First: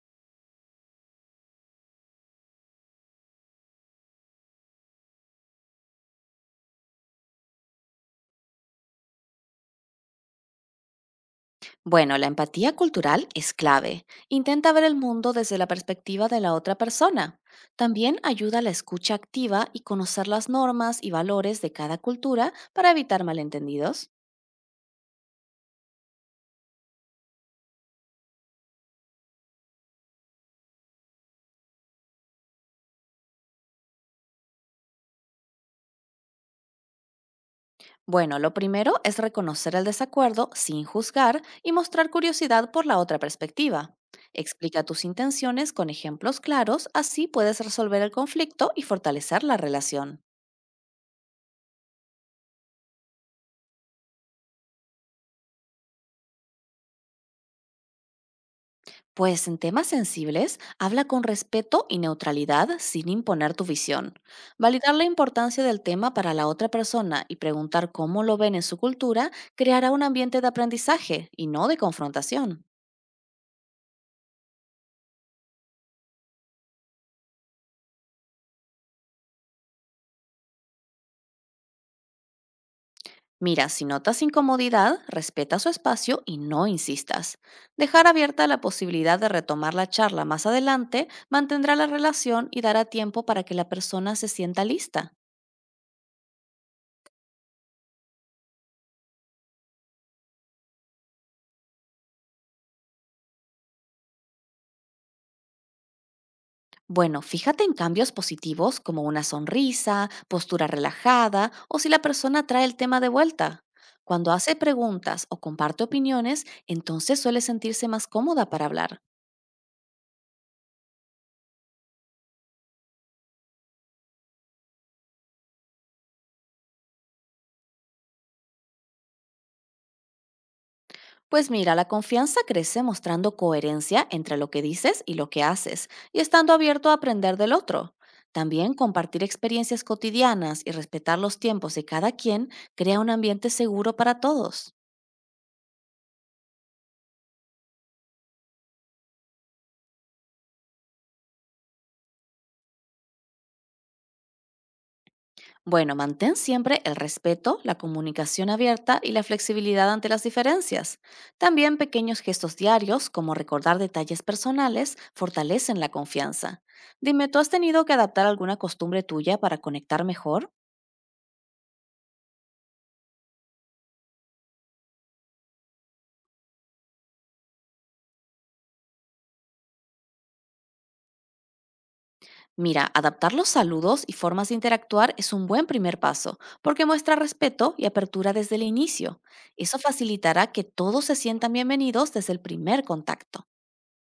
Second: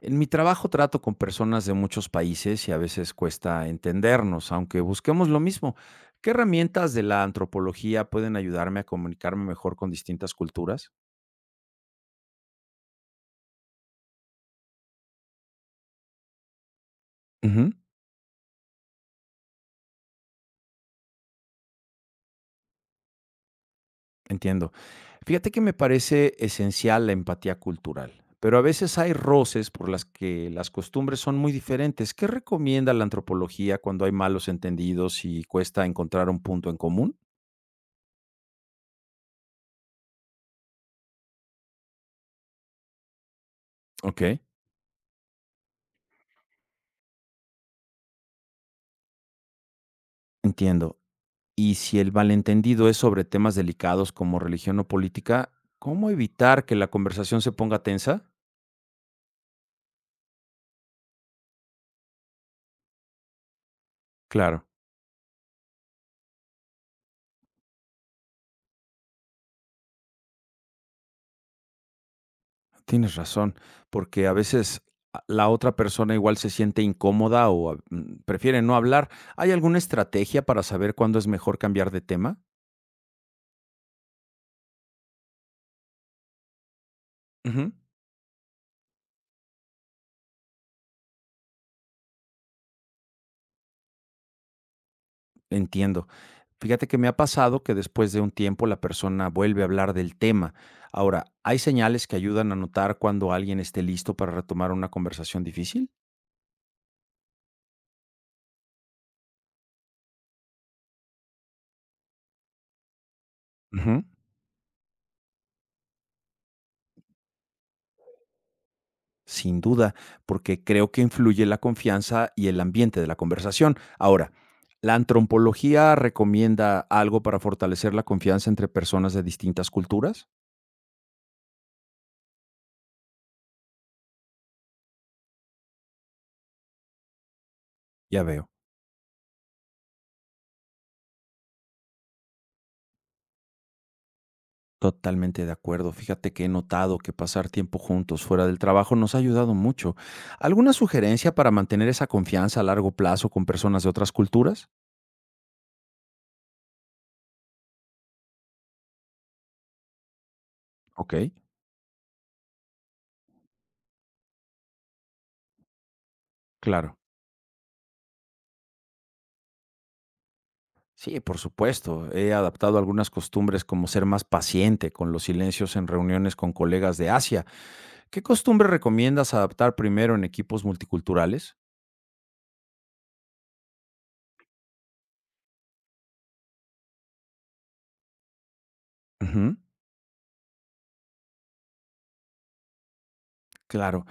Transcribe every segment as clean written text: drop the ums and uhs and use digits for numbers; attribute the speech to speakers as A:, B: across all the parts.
A: En mi trabajo trato con personas de muchos países y a veces cuesta entendernos, aunque busquemos lo mismo. ¿Qué herramientas de la antropología pueden ayudarme a comunicarme mejor con distintas culturas?
B: Bueno, la empatía cultural es clave. Intenta ver el mundo desde la perspectiva de la otra persona.
A: Ujú,
B: También ayuda a la escucha activa y conocer las normas y valores de cada cultura para evitar malentendidos.
A: entiendo. Fíjate que me parece esencial la empatía cultural, pero a veces hay roces por las que las costumbres son muy diferentes. ¿Qué recomienda la antropología cuando hay malos entendidos y cuesta encontrar un punto en común?
B: Bueno, lo primero es reconocer el desacuerdo sin juzgar y mostrar curiosidad por la otra perspectiva.
A: Ok,
B: Explica tus intenciones con ejemplos claros, así puedes resolver el conflicto y fortalecer la relación.
A: entiendo. Y si el malentendido es sobre temas delicados como religión o política, ¿cómo evitar que la conversación se ponga tensa?
B: Pues en temas sensibles, habla con respeto y neutralidad sin imponer tu visión.
A: Claro,
B: Validar la importancia del tema para la otra persona y preguntar cómo lo ven en su cultura creará un ambiente de aprendizaje y no de confrontación.
A: tienes razón, porque a veces la otra persona igual se siente incómoda o prefiere no hablar. ¿Hay alguna estrategia para saber cuándo es mejor cambiar de tema?
B: Mira, si notas incomodidad, respeta su espacio y no insistas.
A: Ujú,
B: Dejar abierta la posibilidad de retomar la charla más adelante mantendrá la relación y dará tiempo para que la persona se sienta lista.
A: entiendo. Fíjate que me ha pasado que después de un tiempo la persona vuelve a hablar del tema. Ahora, ¿hay señales que ayudan a notar cuando alguien esté listo para retomar una conversación difícil?
B: Bueno, fíjate en cambios positivos como una sonrisa, postura relajada o si la persona trae el tema de vuelta.
A: Ujú.
B: Cuando hace preguntas o comparte opiniones, entonces suele sentirse más cómoda para hablar.
A: Sin duda, porque creo que influye la confianza y el ambiente de la conversación. Ahora, ¿la antropología recomienda algo para fortalecer la confianza entre personas de distintas culturas?
B: Pues mira, la confianza crece mostrando coherencia entre lo que dices y lo que haces y estando abierto a aprender del otro.
A: Ya veo,
B: También compartir experiencias cotidianas y respetar los tiempos de cada quien crea un ambiente seguro para todos.
A: totalmente de acuerdo. Fíjate que he notado que pasar tiempo juntos fuera del trabajo nos ha ayudado mucho. ¿Alguna sugerencia para mantener esa confianza a largo plazo con personas de otras culturas?
B: Bueno, mantén siempre el respeto, la comunicación abierta y la flexibilidad ante las diferencias.
A: Ok,
B: También pequeños gestos diarios, como recordar detalles personales, fortalecen la confianza.
A: claro.
B: Dime, ¿tú has tenido que adaptar alguna costumbre tuya para conectar mejor?
A: Sí, por supuesto. He adaptado algunas costumbres como ser más paciente con los silencios en reuniones con colegas de Asia. ¿Qué costumbre recomiendas adaptar primero en equipos multiculturales?
B: Mira, adaptar los saludos y formas de interactuar es un buen primer paso, porque muestra respeto y apertura desde el inicio.
A: Ujú.
B: Eso facilitará que todos se sientan bienvenidos desde el primer contacto.
A: Claro,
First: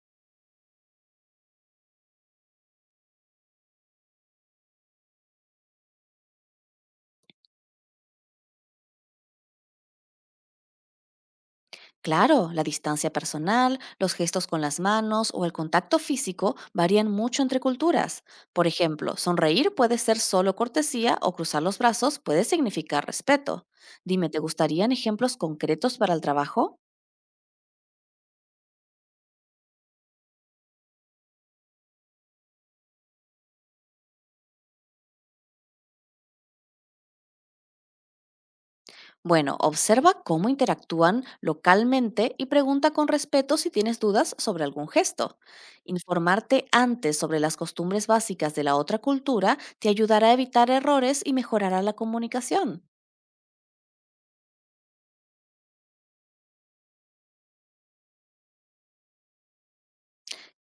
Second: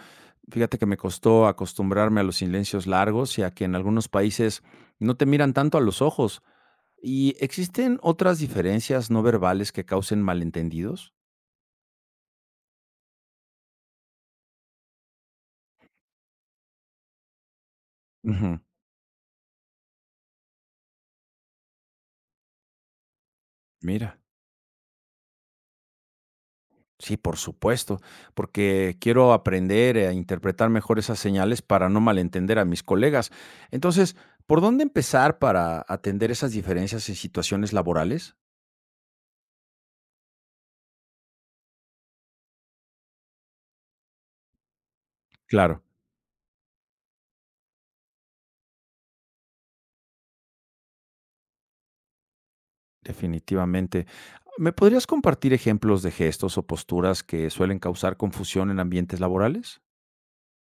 A: fíjate que me costó acostumbrarme a los silencios largos y a que en algunos países no te miran tanto a los ojos. ¿Y existen otras diferencias no verbales que causen malentendidos?
B: Claro, la distancia personal, los gestos con las manos o el contacto físico varían mucho entre culturas.
A: Ujú.
B: Por ejemplo, sonreír puede ser solo cortesía o cruzar los brazos puede significar respeto.
A: Mira.
B: Dime, ¿te gustarían ejemplos concretos para el trabajo?
A: Sí, por supuesto, porque quiero aprender a interpretar mejor esas señales para no malentender a mis colegas. Entonces, ¿por dónde empezar para atender esas diferencias en situaciones laborales?
B: Bueno, observa cómo interactúan localmente y pregunta con respeto si tienes dudas sobre algún gesto.
A: Claro.
B: Informarte antes sobre las costumbres básicas de la otra cultura te ayudará a evitar errores y mejorará la comunicación.
A: Definitivamente. ¿Me podrías compartir ejemplos de gestos o posturas que suelen causar confusión en ambientes laborales?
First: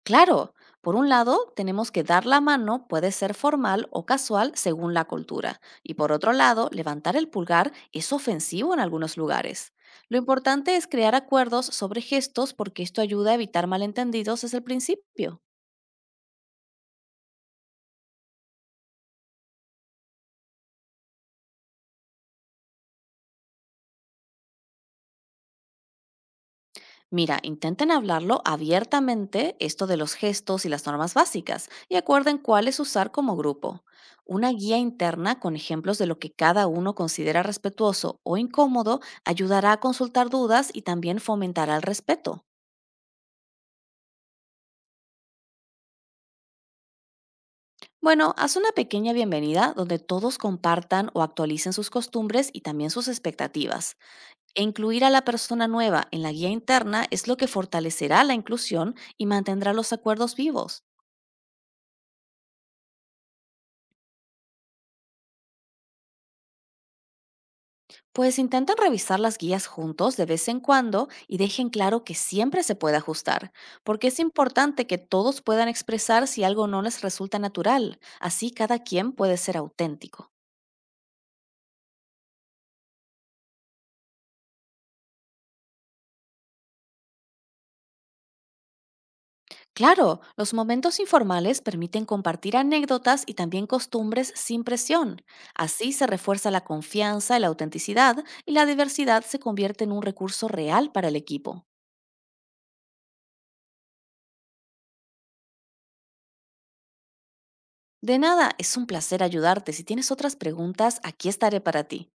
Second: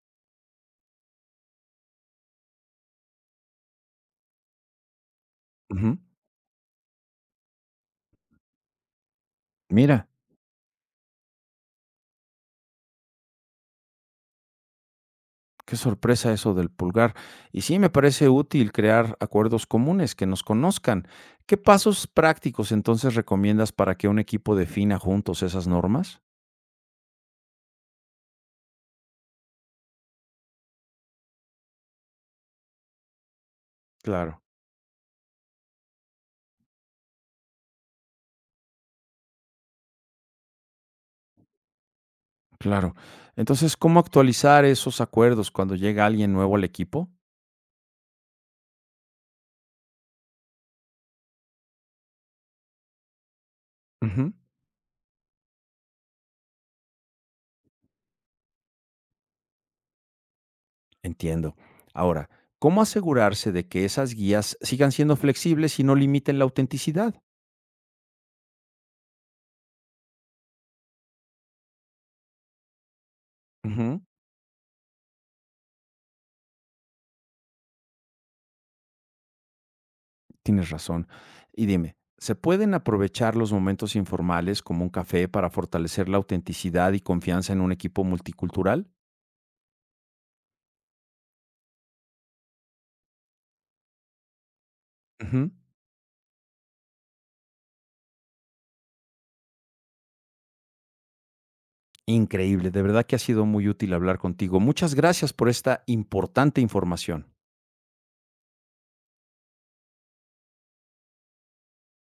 B: Claro, por un lado, tenemos que dar la mano puede ser formal o casual según la cultura, y
A: Ujú.
B: por otro lado, levantar el pulgar es ofensivo en algunos lugares.
A: Mira,
B: Lo importante es crear acuerdos sobre gestos porque esto ayuda a evitar malentendidos desde el principio.
A: qué sorpresa eso del pulgar. Y sí, me parece útil crear acuerdos comunes que nos conozcan. ¿Qué pasos prácticos entonces recomiendas para que un equipo defina juntos esas normas?
B: Mira, intenten hablarlo abiertamente esto de los gestos y las normas básicas y acuerden cuáles usar como grupo.
A: Claro.
B: Una guía interna con ejemplos de lo que cada uno considera respetuoso o incómodo ayudará a consultar dudas y también fomentará el respeto.
A: Claro. Entonces, ¿cómo actualizar esos acuerdos cuando llega alguien nuevo al equipo?
B: Bueno, haz una pequeña bienvenida donde todos compartan o actualicen sus costumbres y también sus expectativas.
A: Ujú.
B: E incluir a la persona nueva en la guía interna es lo que fortalecerá la inclusión y mantendrá los acuerdos vivos.
A: Entiendo. Ahora, ¿cómo asegurarse de que esas guías sigan siendo flexibles y no limiten la autenticidad?
B: Pues intenten revisar las guías juntos de vez en cuando y dejen claro que siempre se puede ajustar,
A: Ujú,
B: porque es importante que todos puedan expresar si algo no les resulta natural, así cada quien puede ser auténtico.
A: tienes razón. Y dime, ¿se pueden aprovechar los momentos informales como un café para fortalecer la autenticidad y confianza en un equipo multicultural?
B: Claro, los momentos informales permiten compartir anécdotas y también costumbres sin presión.
A: Ujú.
B: Así se refuerza la confianza y la autenticidad y la diversidad se convierte en un recurso real para el equipo.
A: Increíble, de verdad que ha sido muy útil hablar contigo. Muchas gracias por esta importante información.
B: De nada, es un placer ayudarte. Si tienes otras preguntas, aquí estaré para ti.